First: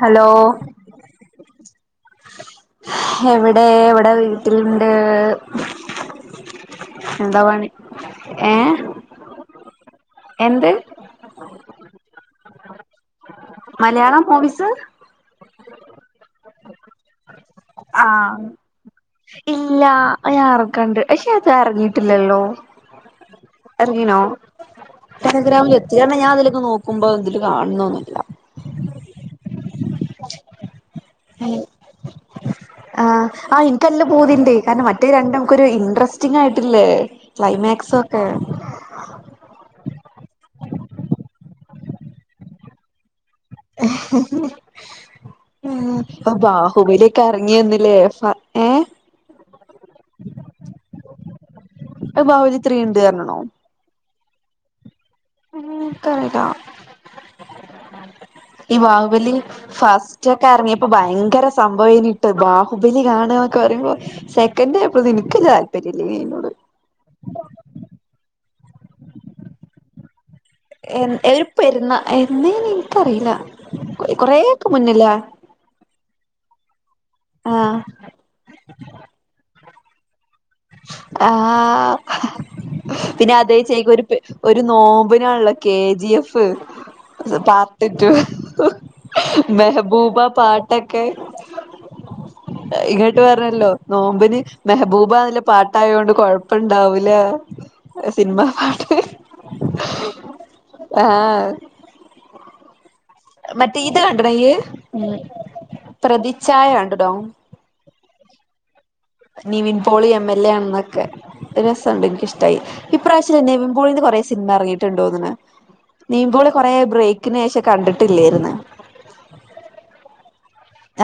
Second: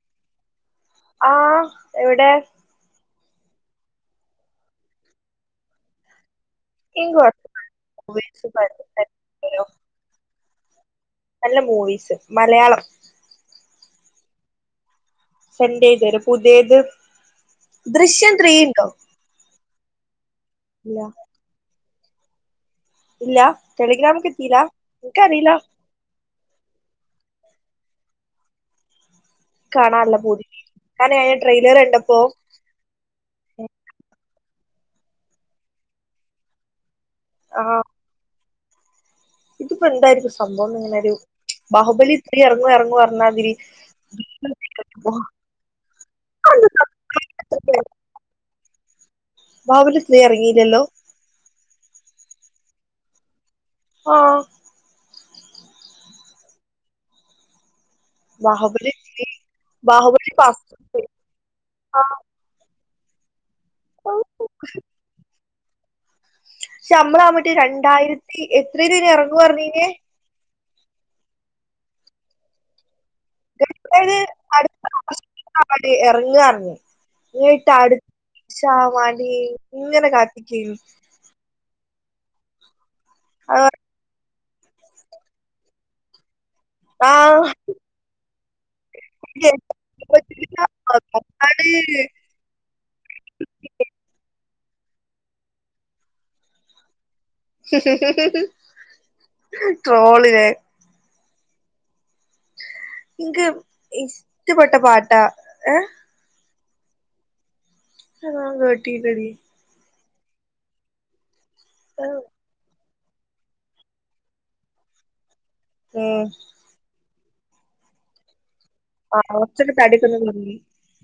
Hello ആഹ് എവിടെ എവിടെ ഇവടെ വീട്ട്ല്ണ്ട്. എന്താ പണി മൂവീസ് ഏ എന്ത്? നല്ല മൂവീസ് മലയാളം മലയാളം മൂവീസ് സെന്റെയ്തെരോ പുത്യേത് ദൃശ്യം ആഹ് ത്രീ ഇണ്ടോ? ഇല്ല ആഹ് അത് ഞാറക്കണ്ട് അയ്ഷേ അത് എറങ്ങീട്ടില്ലല്ലോ. ഇല്ല ടെലിഗ്രാമ്ക്കെത്തീല ഇൻക്കറീല [unintelligible] ഞാൻ ഇതില് ങ്ങനെ നോക്കുമ്പോ ഇതില് കാൺണൊന്നുല്ല. കാണാല്ല പൂതിണ്ടായ്നി. കാരണം ഞാൻ അയിന്റെ ട്രൈലറ് കണ്ടപ്പോ ആഹ് ആ ഇൻക്കല്ല പൂതിണ്ട് കാരണം മറ്റേ രണ്ടും മ്മക്കൊരു ഇൻട്രസ്റ്റിങായിട്ടില്ലേ ക്ലൈമാക്സൊക്കെ ഇത്പ്പോ എന്തായിരിക്കും സംഭവം ന്ന് ങ്ങനൊരു ബാഹുബലി ത്രീ എർങ്ങും എർങ്ങും പറഞ്ഞാതിരി പ്പ ബാഹുബലിയൊക്കെ എറങ്ങ്യന്ന്ലേ ഫ ഏഹ് ബാഹുബലി ത്രീ എർങ്ങീല്ലല്ലോ? അത് ബാവുലി ത്രീ ഇണ്ട് അർഞ്ഞ്ണോ ഓഹ് ഉം ഇൻക്കറീല ഈ ബാഹുബലി ഫസ്റ്റ് ബാഹുബലി ഒക്കെ എർങ്ങിയപ്പോ ഫാസ്റ്റ് ഭയങ്കര സംഭവേനിട്ടോ ബാഹുബലി കാണാക്കെ പറിമ്പോ ആഹ് സെക്കന്റെ ആയപ്പോത്തിന് ഇൻക്ക് താൽ പ്പര്യ ഇല്ലെനി അയ്നോട്‌ ക്ഷെ അമ്മള [unintelligible] രണ്ടായിരത്തി എത്രേലേനി എറങ്ങു അർഞ്ഞീനേ എന്ന് ഏതൊരു പെര്ന്നാ എന്നേനി ഇൻക്കറീല ഏത് അടുത്ത ഓഗസ്റ്റ് [inaudible] എറങ്ങാർഞ്ഞേ ഇങ്ങട്ട് ആഹ് അടു ഷാവാണ്ടി ഇങ്ങനെ കാത്തിക്കേനു. ആഹ് പിന്നെ അതേ ചേക്ക് ഒരു പെ ഒരു നോമ്പ്നാണല്ലോ കെ ജി എഫ് ആഹ് പാർട്ട് റ്റൂ മെഹബൂബ പാട്ടൊക്കെ ഇങ്ങട്ട് പറഞ്ഞല്ലോ നോമ്പിന് മെഹബൂബ ന്ന്ല്ല പാട്ടായോണ്ട് കൊഴപ്പംണ്ടാവൂല സിൻമാ പാട്ട് ട്രോളിലെ ആഹ് ഇൻക്ക് മറ്റേ ഇത് കണ്ട്ണോ ഇയ്യ് ഇഷ്ടപ്പെട്ട പാട്ടാ ഏഹ് പ്രതിഛായ കണ്ട്ടോ അത് ഞാൻ കേട്ടീല്ലെടി Nivin Pauly M L A ആന്നൊക്കെ അത് രസണ്ട് ഇൻക്ക് ഇഷ് ട്ടായി. ഇപ്രാവശ്യം നിവിൻപോളിന്റെ കൊറേ സിൻമ എറങ്ങിട്ട്ണ്ടോന്ന്ണ്. ഉം നിവിമ്പോളി കൊറേ ബ്രേക്കിനേഷം കണ്ടിട്ടില്ലേയിര്ന്ന്. ആഹ് കൊർച്ചെക്കെ തടിയൊക്കെ ഒന്ന് കൊർഞ്ഞീ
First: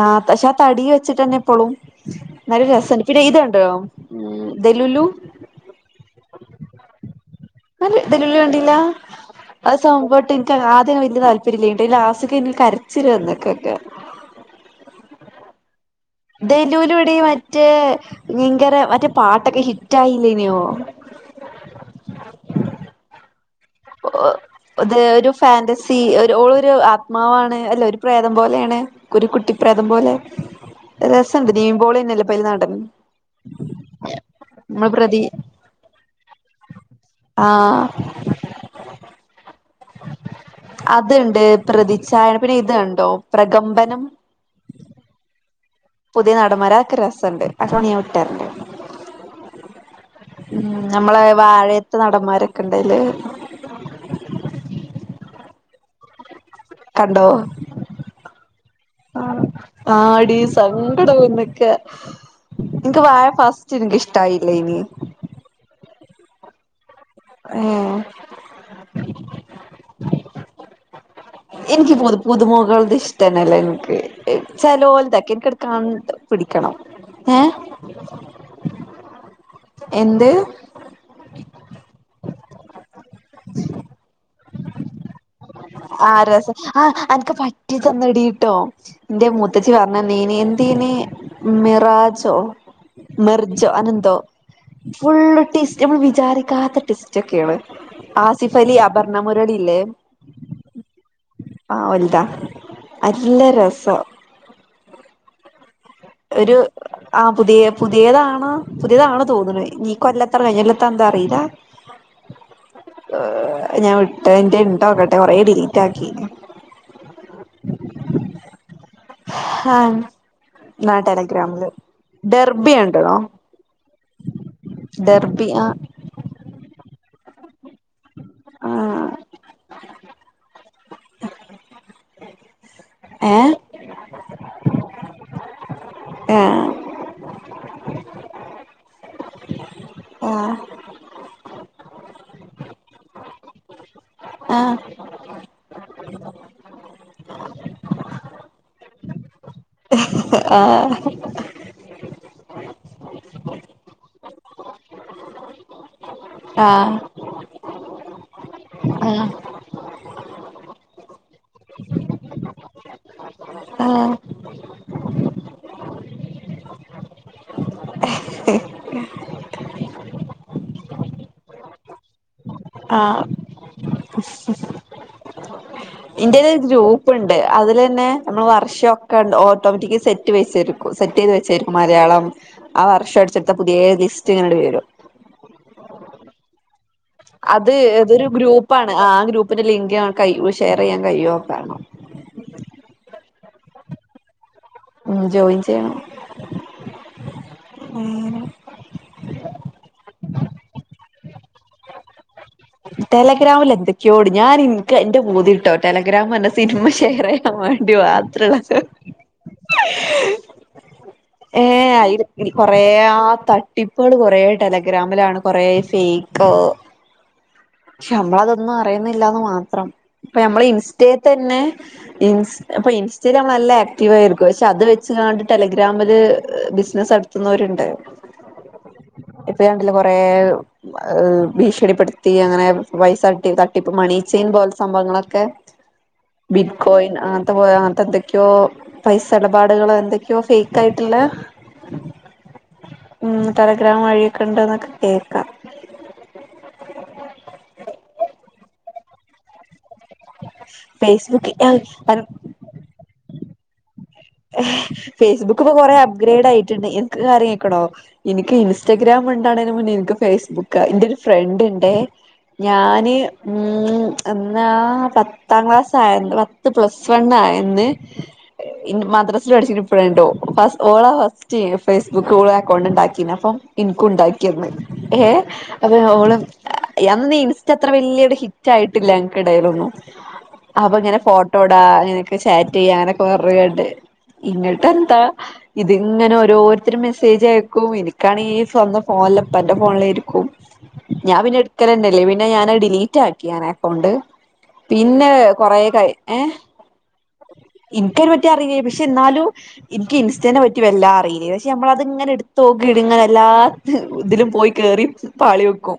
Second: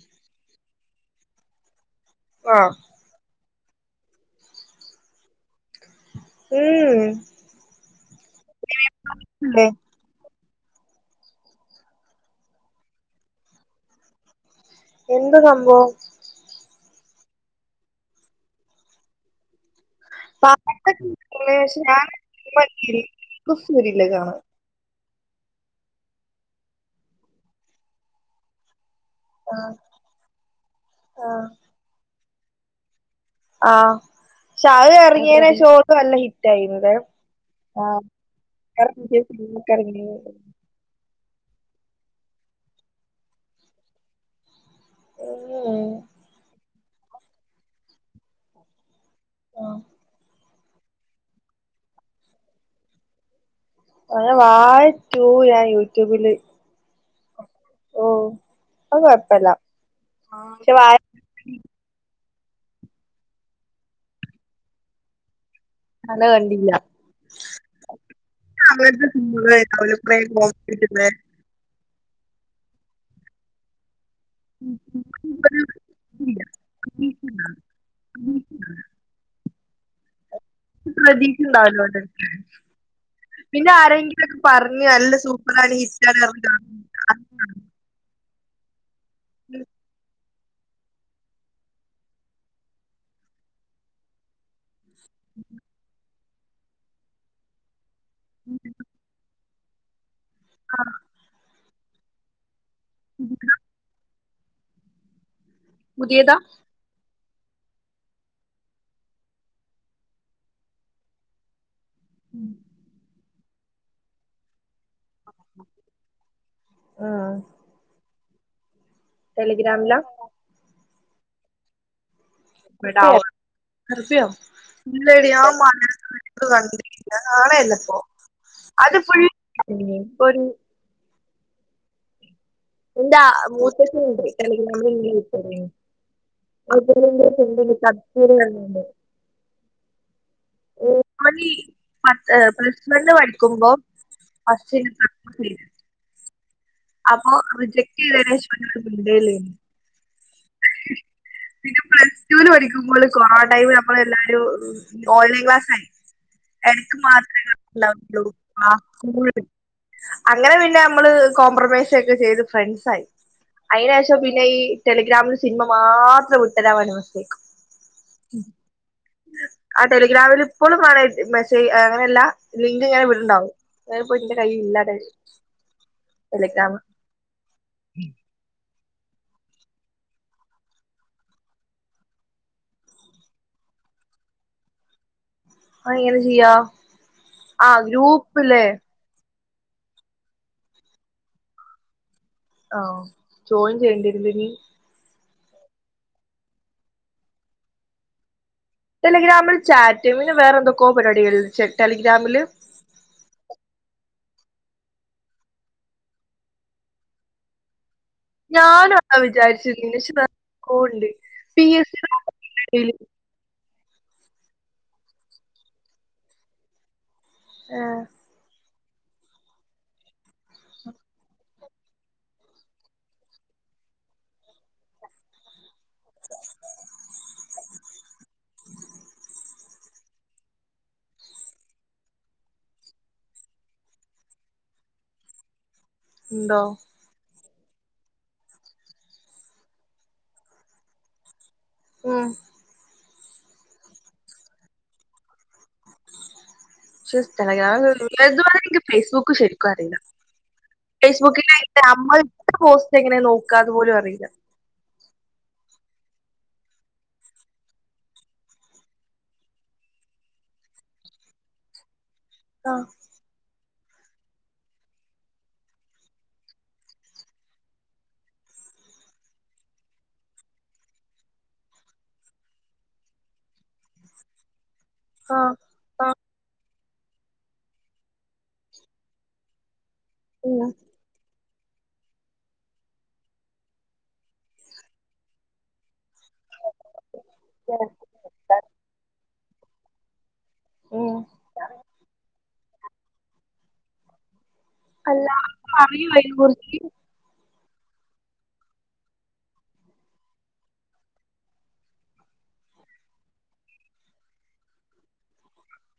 ആഹ് പക്ഷെ ആ തടി വെച്ചിട്ടന്നെ ഇപ്പളും ന്നാലും ആഹ് രസണ്ട്. പിന്നെ ഇത് കണ്ടോ ഉം ദെലുലു ഉം നല്ല് ദെലുലു കണ്ടില്ല ല്ലേ അഹ് സംഭവട്ട് ആദ്യന്നും വെല്ല്യ താല്പര്യല്ലേനിട്ടോ ഈ ലാസ്റ്റ്കേന്നു കര്ച്ചില് വന്ന്കൊക്കെ എന്ത സംഭവം ദേലൂലുടി മറ്റേ ഇങ്കര മറ്റേ പാട്ടൊക്കെ ഹിറ്റായി [inaudible] ക്കു ഫൂതില്ല കാണാ ഒത് ഒരു ഫേന്റസി ഒരു ഓളൊരു ആത്മാവാണ് അല്ല ഒരു പ്രേതം പോലേണ്. ക്കൊരു കുട്ടി പ്രേതം പോലെ ആഹ് രസണ്ട് നീവിൻപൊളിയന്നല്ലേ പ്പഅയില് നാടൻ ആഹ് ക്ഷേ അഹ് പ്രതി എറങ്ങിയനേഷം ഓള് നല്ല ഹി ടൈബ്രെവ് ആഹ് [unintelligible] അത്ണ്ട് പ്രതിച്ഛായ പിന്നെ ഇത്കണ്ടോ പ്രകമ്പനം [unintelligible] പുതിയ നടന്മാര അതൊക്കെ രസണ്ട് അതോണിയെ ഞാൻ വിട്ടര്ണ്ട് ആഹ് ഉം നമ്മളെ വാഴയത്തെ നടന്മാരൊക്കെ ഇണ്ട്ലേ അങ്ങനെ വാഴ റ്റൂ ഞായൂറ്റൂബില് കണ്ടോ അത് ആ കൊഴപ്പല്ല ആടി പക്ഷെ വാഴ സങ്കടം ഒന്നിക്ക എനിക്ക് വായ ഫസ്റ്റ് എനക്ക് ഇഷ്ടമായില്ലേ ഇനി അന കണ്ടില്ല ഉം [inaudible] അവ അവ പ്രേുന്ന [inaudible] എനിക്ക് എനിക്ക് പുതപ്പ് മുഖത്ത് ഇടുന്ന ഇഷ്ടമല്ല എനിക്ക് ചലോലുതാക്കെ എനിിക്കെടുക്ക പിടിക്കണം ഏ ഉ [inaudible] [inaudible] എന്ത് പ്രതീക്ഷുണ്ടാവല്ലോ അത പിന്നെ ആരെങ്കിലുംൊക്കെ പറഞ്ഞു നല്ല സ ആ രസ ആഹ എനക്ക് പറ്റി ചന്നെടിട്ടോ എന്റെ മുത്തച്ച പറഞ്ഞ നീന തനിെ മിറാജോ മിർജോ അനന്തോ ഫുള്ള് ടേസ്റ്റ് നമ്മൾ വിചാരിക്കാത്ത ടടെസ്റ്റ് ഒക്കെയാണ് ആസിഫ് അലി അഭർണമുരളില്ലേ ആ് ഒതാ അല്ല രസം പുതിയതാ ഒരു ആഹ് പുതിയ പുതിയതാാണ്ോ പുതിയതാണോ തോന്നുന്നു നീക്ക അല്ലാത്താ കഴിഞ്ഞല്ലാത്ത എന്താ അറിയില്ല [inaudible] ഞാൻ വിട്ട എന്റെ ഉണ്ടോക്കട്ടെ കൊറെേ ഡിലീറ്റ് ആക്കിന് ആഹ് ആഹ ടെലിഗ്രാമിലാ നാ ടെലഗ്രാമില് ഡെർബി ഉണ്ടണോ അഭിയോ ഇല്ലട ആ മഴ കണ്ടില്ല ആണല്ല ആ അത് ഫൾ ഒരു എന്താ ഏ മൂടി ഉ [inaudible] ട്ട് ആ െബീണ്ട് [inaudible] ആ ഓ പത്ത് പ്ലസ് മണ് പഠിക്കുമ്പോ പസ് ഉ [inaudible] [inaudible] അപ്പൊ റിജക്ട് ചെയ്ത അനേജ പിണ്ടല്ലേന്ന് ആഹ പിന്നെ പ്ലസ് ൂവിന് പഠിക്കുമ്പോൾ കൊറോണ ടൈമ നമ്മൾ എല്ലാരും ഓൺലൈൻ ക്ലാസ് ആായി എടക്ക് മാത്രല്ല ഉള്ളൂ ആ അങ്ങനെ പിന്നെ നമ്മള് കോംപ്രമൈസ ഒക്കെ ചെയ്ത് ഫ്രണ്ട്സ ആായി ആ അയിേഷം പിന്നെ ഈ ടെലിഗ്രാമിലിൽ സിനിമ മാത്രം ഉട്ടതമ നമസ്േക്ക് ആ ടെലിഗ്രാമിൽ ഇപ്പോഴും കാണ മെസ്സേജ് അങ്ങനെയല്ല ലിങ്ക് ആ ഇങ്ങനെ ഇവിടുണ്ടാവും അപ്പോ ഇതിന്റെ കയ് ഇല്ലാത വലക്കാമ ഉപ്പുണ്ട് അതില് തന്നെ നമ്മള് വർഷംൊക്കെണ്ട് ഓട്ടോമാറ്റിക്ക സെറ്റ് വെച്ചും സെറ്റ് ചെയ്ത് വെച്ചരിക്കും മലയാളം ആ വർഷ അടിച്ചെടുത്ത പുതിയ ലിസ്റ്റ് ഇങ്ങനട് പേരും ആ എങ്ങനെ ചെയ്യാ ആ അത് ഇതൊരു ഗ്രൂപ്പില്ലേ ഗ്രൂപ്പാണ് ആ ഗ്രൂപ്പിന്റെ ലിങ്ക് ക ഷെയർ ചെയ്യാൻ കഴിയുവോണോ ആഹ ജോയിൻ ചെയ്യേണ്ടില്ല ഉം ജോയിൻ ചെയ്യണ ടെലിഗ്രാമിൽ ചാറ്റ് പിന്നെ വേറെ എന്തൊക്കോ പരിപാടിക ടെലിഗ്രാമില് ടെലഗ്രാമിൽ എന്തൊക്കെയോട് ഞാൻ എനിക്ക് എന്റെ ബൂതി ഇട്ടോ ടെലഗ്രാം ന്ന സിനിമ ഷെയർ ചെയ്യാൻ മ്മണ്ടി വ ഞാനാ വിചാരിച്ചത് [unintelligible] ഏഹ് അയി കൊറെ ആഹ് ത ട്ടിപ്പുക്കള് കൊറെ ടെലഗ്രാമിലാണ് കൊറെ ഫേക്ക് പക്ഷെ നമ്മളത് ഒന്നും അറിയുന്നില്ലാന്ന് മാത്രം ഇപ്പ നമ്മൾ ഇൻസ്റ്റ തന്നെ ഇ അപ്പൊ ഇൻസ്റ്റ നല്ല ആക്റ്റീവ് ആയിരിക്കും പക്ഷെ അത് വെച്ച് ങ്ങാണ്ട് ടെലിഗ്രാമിൽ ബിസിനസ് നടത്തുന്നവരുണ്ട് ഇപ്പണ്ടില്ല കൊറെ ഭീഷണിപ്പെടുത്തി അങ്ങനെ പൈസട്ടി തട്ടിപ്പ് മണീച്ചെയിൻ പോലെ സംഭവങ്ങളൊക്കെ ഉണ്ടോ ബിറ്റ്കോയിൻ അങ്ങനത്തെ പോ അങ്ങനത്തെ എന്തൊക്കെയോ പൈസ ഇടപാടുകൾ എന്തൊക്കെയോ ഫേക്ക് കായിട്ടുള്ള ഉം ടെലിഗ്രാം വഴിയൊക്കെ ഉണ്ട് എന്ന് കേൾക്കാം പക്ഷെ [unintelligible] എക്ക് ഫേസ്ബുക്ക് ശരിക്കും അറിയില്ല ഫേസ്ബുക്ക് ഫേസ്ബുക്കിലെ നമ്മടെ പോസ്റ്റ് എങ്ങനെയ നോക്കാ എന്ന് പോലും അറിയില്ല ഫേസ്ബുക്ക് ഇപ്പൊ കൊറെ അപ്ഗ്രേഡ് ആയിട്ടുണ്ട് എനക്ക് കാര്യം കേക്കണോ എനിക്ക് ഇൻസ്റ്റാഗ്രാം ഉണ്ടാണതിന് മുന്നേ എനിക്ക് ഫേസ്ബുക്ക് എന്റെ ഒരു ഫ്രണ്ട് ഉണ്ടെ ആഹ് ഞാന് ഉം എന്നാ പത്താം ക്ലാസ്സ് ആയ പത്ത് പ്ലസ് വൺ ആയെന്ന് ഇമദ്രാസൽ പഠിച്ചിട്ട ഇപ്പഴുണ്ടോ ഓള ഫസ്റ്റ് ഫേസ്ബുക്ക് ഓള അക്കൗണ്ട് ഉണ്ടാക്കി അപ്പം എനക്ക് ഉണ്ടാക്കി തന്ന് ഏഹ ആഹ് അപ്പൊ ആഹ് ഓളും അന്ന് ഇൻസ്റ്റ അത്ര വലിയൊരു ഹിറ്റ് ആയിട്ടില്ല ഞങ്ങൾക്കിടയിലൊന്നും ഉം അപ്പൊ ഇങ്ങനെ ഫോട്ടോ ട്ടോടാ ഇങ്ങനൊക്കെ ചാറ്റ് ചെയ്യ അങ്ങനൊക്കെ പറഞ്ഞുക്കാണ്ട് ഇങ്ങോട്ട എന്താ ഇതിങ്ങനെ ഓരോരുത്തർ മെസ്സേജ് ആയക്കും എനിക്ക് ക്കണെ ഈ സ്വന്തം ഫോണിലപ്പ ഇപ്പന്റെ ഫോണിലരിക്കും ഉം ഞാൻ പിന്നെ എടുക്കലന്നെ ഇല്ല പിന്നെ ഞാന് ഡിലീറ്റ് ആക്കി ഞാൻ ആഹ് അക്കൗണ്ട് അല്ല പിന്നെ പറയൂ കൊറക്കായി അതിനെ ഏഹ് കുറിച്ച് ഇനിക്കൊറ്റ അറിയേ പക്ഷെ എന്നാലും എനിക്ക് ഇൻസ്റ്റേനെ പറ്റി വല്ലാ അറിയില്ലേ പക്ഷെ നമ്മളത് ഇങ്ങനെ എടുത്ത് നോക്കി ഇടുങ്ങന എല്ലാ ഇതിലും പോയി കേറി പാളി വെക്കും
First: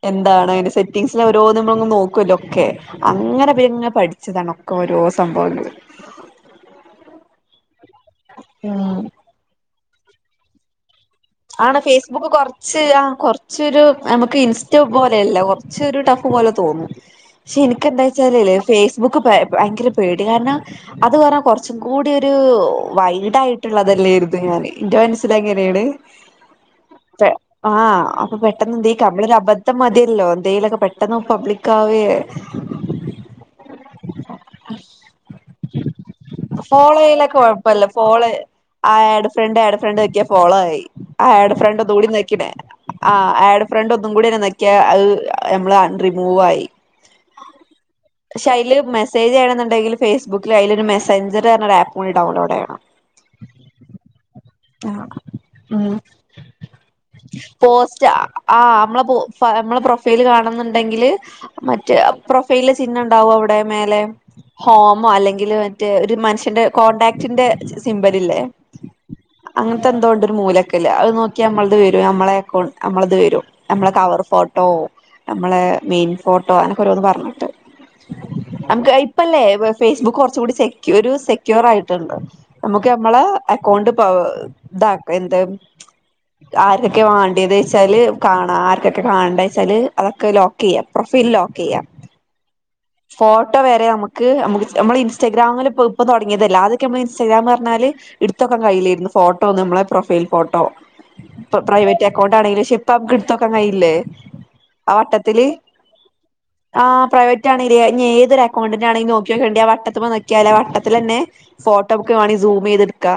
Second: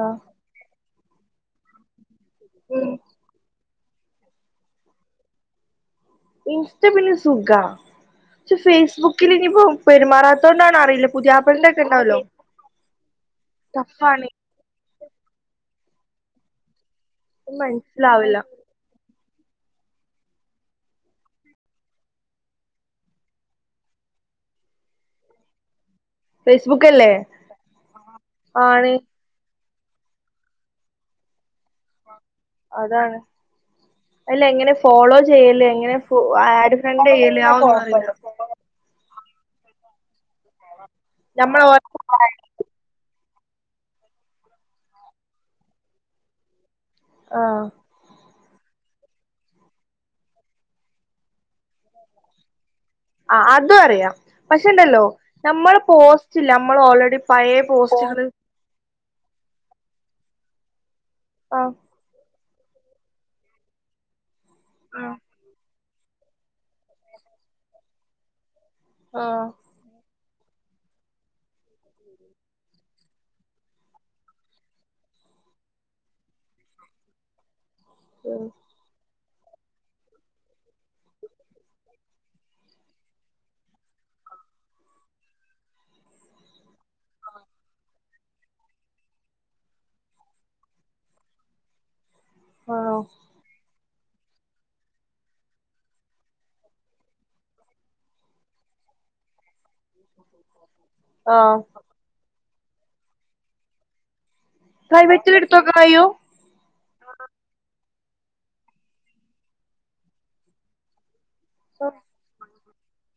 ആഹ് എന്താണ് അതിന്റെ സെറ്റിംഗസില ഓരോ നമ്മളങ് നോക്കുവല്ലോ ഓക്കെ ഉം അങ്ങനെ ഒരോന്ന് പഠിച്ച ച്ചതണ് ഒരോ സംഭവങ്ങള് ഇൻസ്റ്റ പിന്നെ സുഖ പക്ഷ ഉം ഫേസ്ബുക്കിൽ ഇനിപ്പോ പെരുമാറാത്തോണ്ടാണോ എന്ന് അറിയില്ല പുതിയാപ്പളിന്റെ ആണ് ഒക്കെ ഉണ്ടാവല്ലോ ഫേസ്ബുക്ക് കുറച്ച് ആഹ് കുറച്ചൊരു ടഫാണ് നമുക്ക് ഇൻസ് പോലെയല്ല കുറച്ചരു ടഫ് പോലെ തോന്നും പക്ഷെ എനിക്കെന്താ മനസ്സിലാവില്ല വെച്ചാലില്ലെ ഫ സ് ബുക്ക് ഭയങ്കര പേടിയ കാരണം അത് പറഞ്ഞാ കുറച്ചും കൂടിയോരു വൈഡ് ആയിട്ടുള്ളതല്ലേയിരുന്നു അത് എന്റെ മനസ്സിൽ അങ്ങനെയാണ് ഫേസ്ബുക്ക് അല്ലേ ആഹ് അപ്പൊ പെട്ടെന്ന് ആണ് എന്തേ നമ്മള് അബ ത്തം മതിയല്ലോ എന്തെയിലൊക്കെ പെട്ടെന്ന് പബ്ലിക്ക് ആവേ അതാണ് അല്ല എങ്ങനെ ഫോളോ ചെയ്യല് എങ്ങനെ ആഡ് ഫ്രണ്ട് ഫോളോയിലൊക്കെ ചെയ്യല് കൊഴപ്പല്ല follow [unintelligible] add friend add friend ഞെക്കിയ ഫോളോ ആയി ആഡ് നമ്മള് ഫ്രണ്ട് ഓരോ ഒന്നുടെ ഞെകിനെ ആഹ് ആഡ് ഫ്രണ്ട് ഒന്നും കൂടി ഞെക്കിയ അത് നമ്മള് റിമൂവ് ആയി ആഹ് പക്ഷെ അതില് മെസേജ് ചെയ്യണ എന്നുണ്ടെങ്കിൽ ഫേസ്ബുക്കില് അയില് ഒരു മെസഞ്ചർ പറഞ്ഞ ഒരു ആപ്പ് കൂടി ഡൗൺലോഡ് ചെയ്യണം ആഹ് അതും അറിയാം പക്ഷേണ്ടല്ലോ ആഹ് നമ്മള് ഉം പോസ്റ്റ്ല്ല നമ്മള് ഓൾറെഡി പഴയ പോസ്റ്റുകൾ ആഹ് നമ്മള നമ്മെ പ്രൊഫൈല് കാണുന്നുണ്ടെങ്കില് ആഹ് മറ്റേ പ്രൊഫൈല ചിഹ്നംണ്ടാവും അവിടെ മേലെ ഹോമോ അല്ലെങ്കിൽ മറ്റേ ഒരു മനുഷ്യന്റെ കോണ്ടാക്റ്റിന്റെ സിമ്പല ഇല്ലേ ആഹ് അങ്ങനത്തെ എന്തോണ്ട് മൂലക്കല് അത് നോക്കി നമ്മളത് വരും നമ്മളെക്ക നമ്മളത് വരും നമ്മളെ കവർ ഫോട്ടോ നമ്മള മെയിൻ ഫോട്ടോ അങ്ങൊക്കെ ഓരോന്ന് പറഞ്ഞിട്ട് ഉം നമുക്ക് ഇപ്പല്ലേ ഫേസ്ബുക്ക് കുറച്ച കൂടി സെക്യൂ സെക്യൂർ ആയിട്ടുണ്ട് നമുക്ക് നമ്മളെ അക്കൗണ്ട് ഇത എന്ത് ആര്ക്കൊക്കെ വാണ്ട്യത്ച്ചാല് കാണാ ആര്ക്കെക്കെ കാണണ്ടേച്ചാല് അതൊക്കെ ലോ ക്കെയ്യാ പ്രൊഫൈല് ലോക്കെയ്യാ ആണോ ഫോട്ടോ വരെ നമ ക്ക് നമുക്ക് നമ്മള് ഇൻസ്റ്റഗാമില് ഇപ്പോ ഇപ്പൊ തൊടങ്ങിയതല്ലെ ആദ്യൊക്കെ നമ്മള് ഇൻസ്റ്റഗ്രാമർഞ്ഞാല് ഇട്ത്തെക്കാൻ കയ്യിലേര്ന്നു ഫോട്ടോന്നും നമ്മളെ പ്രൊഫൈൽ ഫോട്ടോ ആഹ് പ്രൈവറ്റ് അക്കൗണ്ട് ആണെങ്കിലും പക്ഷെ ഇപ്പമ്മക്ക് ഇട്ത്തോക്കാൻ കയ്യില്ലേ ആഹ് പ്രൈവറ്റില് വട്ടത്തില് എടുത്ത് വെക്കാൻ കഴിയോ ആഹ് പ്രൈവറ്റാണ്വെരാ ഏതൊരുക്കൗണ്ടൻ്റാണേലും നോക്ക്യോക്കേണ്ടി ആ വട്ടത്തിമെ നക്ക്യാല് ആ വട്ടത്തിലെന്നെ ഫോട്ടോ ഒക്കെ വേണങ്കി സൂമെയ്ത്ട്ക്കാ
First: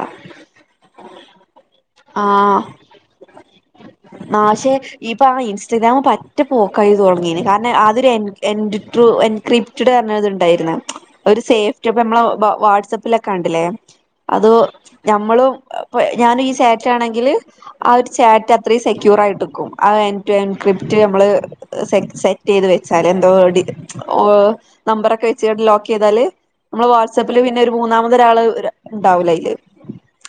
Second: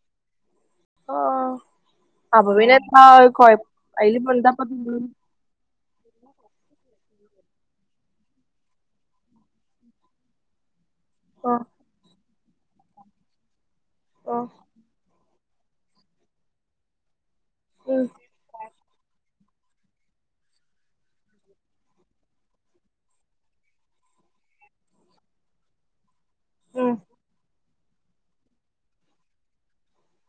ആഹ് അപ്പൊ ആഹ് പിന്നെ എന്താ കൊയ ഐല്പെന്താപ്പള്ളെ ഇപ്പോ ആ ഇൻസ്റ്റഗ്രാമ് പറ്റെ പോക്കയി തൊടങ്ങീണ് കാരണം അദ്യൊരു എൻ എൻട്രു എൻക്രിപ്റ്റ് റ്റ്ട് അർഞ്ഞ ഒര്ത്ണ്ടായിര്ന്ന് ഒരു ആഹ് സേഫ്റ്റിപ്പം നമ്മളെ വാട്സപ്പിലൊക്കെ കണ്ടിലെ ആഹ് അത് നമ്മളും ഇപ്പ ഞാന് ഈ ചാറ്റാണെങ്കില് ആ ഒരു ഉം ചാറ്റ് അത്രീം സെക്യൂറായിട്ട്ക്കും ആഹ് എൻ എൻക്രിപ്റ്റ് നമ്മള് സെ സെറ്റെയ്ത് വെച്ചാല് എന്തോടി ഓ നമ്പറൊക്കെ വെച്ചാണ്ട് ലോക്കെയ്താല് നമ്മള് ഉം വാട്സപ്പില് പിന്നെ ഒരു മൂന്നാമതൊരാള് ഇണ്ടാവൂല ഐല്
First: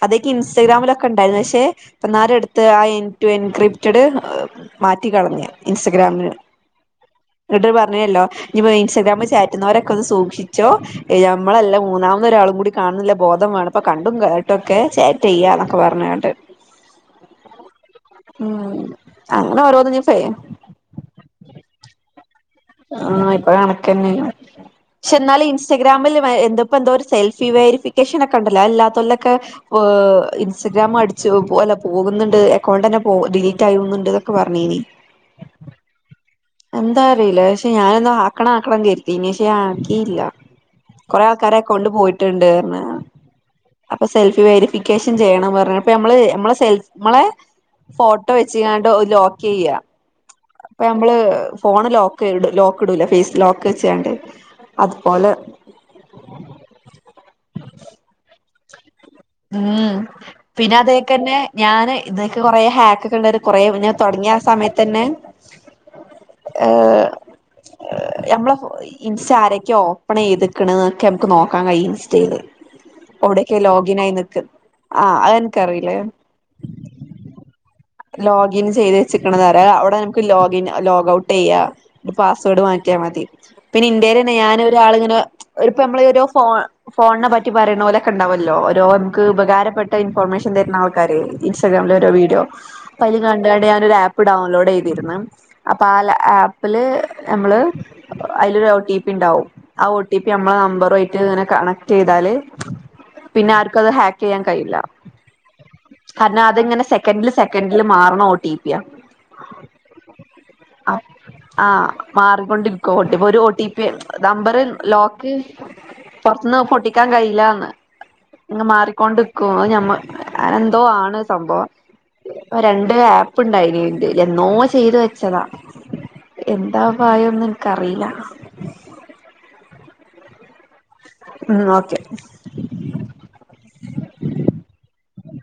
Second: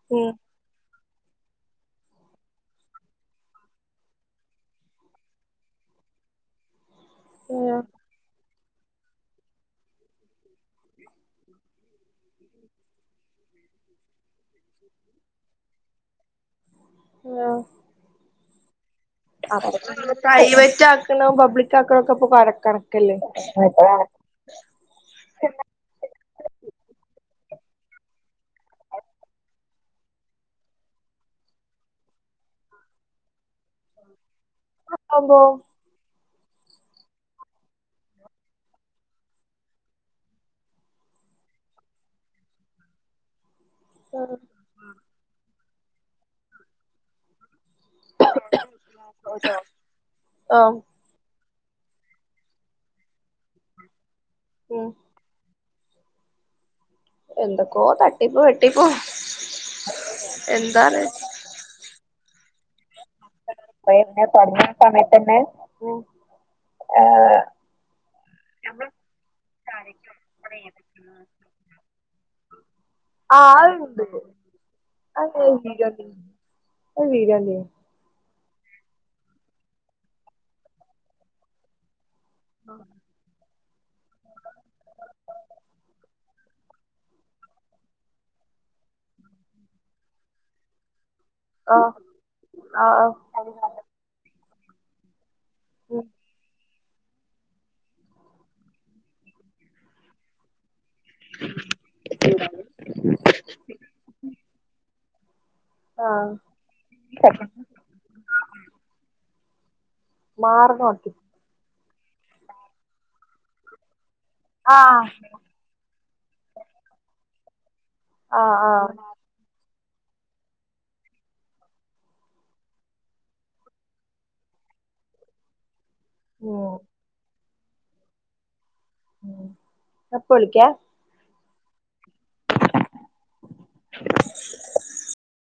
അതൊക്കെ ഉം ഇൻ സ്റ്റെഗ്രാമിലൊക്കെ ഇണ്ടായിരുന്നു പക്ഷെ ഇപ്പന്നാരെ എട്ത്ത് ആ എ എൻക്രിപ്റ്റഡ് മാറ്റിക്കളഞ്ഞ് ഇൻസ്റ്റഗ്രാമില് ഇന്ന്ട്ട് ആഹ് പർഞ്ഞല്ലോ ഇഞ്ഞിപ്പൊ ഇൻസ്റ്റാഗ്രാമില് ചാറ്റുന്നവരൊക്കെ ഒന്ന് സൂക്ഷിച്ചോ നമ്മളല്ല മൂന്നാമതൊരാളും കൂടി കാണുന്ന്ല്ല ബോധംവാണം അപ്പൊ കണ്ടും കേട്ടൊക്കെ ചാറ്റെയ്യാ എന്നൊക്കെ പർഞ്ഞാണ്ട് ഹലോ ഉം അങ്ങനെ ഓരോന്നിനും ഫേ പ്രൈവറ്റാക്ക്ണോ പബ്ലിക്കാക്ക്ണോപ്പൊ കണ ആഹ് ഇപ്പൊ കണക്കെന്നേണ് പക്ഷെ ന്നാലും ഇൻസ്റ്റാഗ്രാമില് എന്തപ്പ എന്തോര് സെൽഫി വെരിഫിക്കേഷൻനൊക്കെ ഇണ്ടല്ലോ അല്ലാത്തോൽതൊക്കെ പ്പോ ഇൻസ്റ്റാഗ്രാമ് അടിച്ചു അല്ല പോക്ന്ന്ണ്ട് അക്കൗണ്ടന്നെ പോ ഡിലീറ്റാകുന്ന്ണ്ട് എന്നൊക്കെ പർഞ്ഞീനി ആ പ്പെന്തോ എന്താറീലാ പക്ഷെ ഞാനെന്നും ആക്കണം ആക്കണം കര്തീനി പക്ഷെ ആക്കീല്ല കൊറെ ആൾക്കാരെ അകൗണ്ട് പോയിട്ട്ണ്ട്ർഞ്ഞ് അപ്പൊ സെൽഫി വെരിഫിക്കേഷൻ ചെയ്യണം പർഞ്ഞ് അപ്പം നമ്മള് നമ്മളെ സെൽ നമ്മളെ ഫോട്ടോ വെച്ച്കാണ്ട് ലോക്കെയ്യാ ആഹ് നമ്മള് ഫോണ് ലോക്ക് ലോക്ക്ടൂലെ ഫേസ് ലോക്ക് വെച്ചാണ്ട് ഉം അത്പോലെ എന്തൊക്കോ തട്ടിപ്പോ വെട്ടിപ്പോ ഉം പിന്നെ അതേക്കെന്നെ ഞാന് ഇതൊക്കെ കൊറെ ഹാക്ക് കൊറെ ഞാൻ തൊടങ്ങ്യാ സമയത്തന്നെ ഏ നമ്മളെ ഇൻസ്റ്റെ ആരൊക്കെ ഓപ്പണെയ്ത്ക്ക്ണ് ന്നൊക്കെ നമുക്ക് നോക്കാൻ കഴിയും ഇൻസ്റ്റേല് ആ എവിടെക്കെ അത്ണ്ട് ഗിനായി നിക്ക് ആഹ് അത് അതൻക്കറീലെ അത് വീരല്ലേ ലോഗിൻ ചെയ്ത് വെച്ചിക്ക്ണതാര അവിടെ നമ്ക്ക് ലോഗിൻ ലോഗൗട്ടെയ്യാ ഒരു പാസ് വേർഡ് മാറ്റിയാ മതി പിന്നെ ഇന്റേന്നെ ഞാന് ഒരാള്ങ്ങനെ ഒര്പമ്മള് ഓരോ ഫോ ഫോൺനെ പറ്റി പറയ്ണോലൊക്കെ ഇണ്ടാവല്ലോ ഓരോ നമ്ക്ക് ഉപകാരപ്പെട്ട ഇൻഫോർമേഷൻ തെര്ന്ന ആൾക്കാര് ആ ഇൻസ്റ്റാഗ്രാമില് ഓരോ വീഡിയോ ആ അപ്പ ഐല് കണ്ടാണ്ട് ഞാൻ ഒരു ആപ്പ് ഡൗൺലോഡെയ്തിര്ന്ന് അപ്പാ ആല ആ പ്പില് നമ്മള് ഐലൊരു ഒ ടി പി ഇണ്ടാവും ആഹ് ഒ ടി പി നമ്മള നമ്പറു റ്റ്ങ്ങനെ കണക്റ്റെയ്താല് പിന്നെ ആർക്കത് ഹാക്കെയ്യാൻ കഴിയില്ല ആ കാരണം അത്ങ്ങനെ സെക്കൻഡില് സെക്കൻഡ് ല് മാറ്ണ ഓ ടി പി യാ മാർണ ഒ ടി ആഹ് മാറിക്കൊണ്ടിരിക്ക ഒ ടി ഒരു ഒ ടി പി നമ്പർ ആ ലോക്ക് പൊറത്ത്ന്ന് അത് പൊട്ടിക്കാൻ കഴയില്ലാന്ന് ആ അങ് ആ മാറി കൊണ്ട്ക്കും അഹ് ഞമ്മ എന്തോ ആണ് സംഭവം രണ്ട് ആപ്പ്ണ്ടായിന്ന് തിൽ എന്നോ ചെയ്തു വെച്ചതാ ഉം എന്താ പ്രായംന്ന് എനിക്കറിയില്ല ഞാൻ ഇപ്പ വിളിക്കെ ഉം ഓക്കെ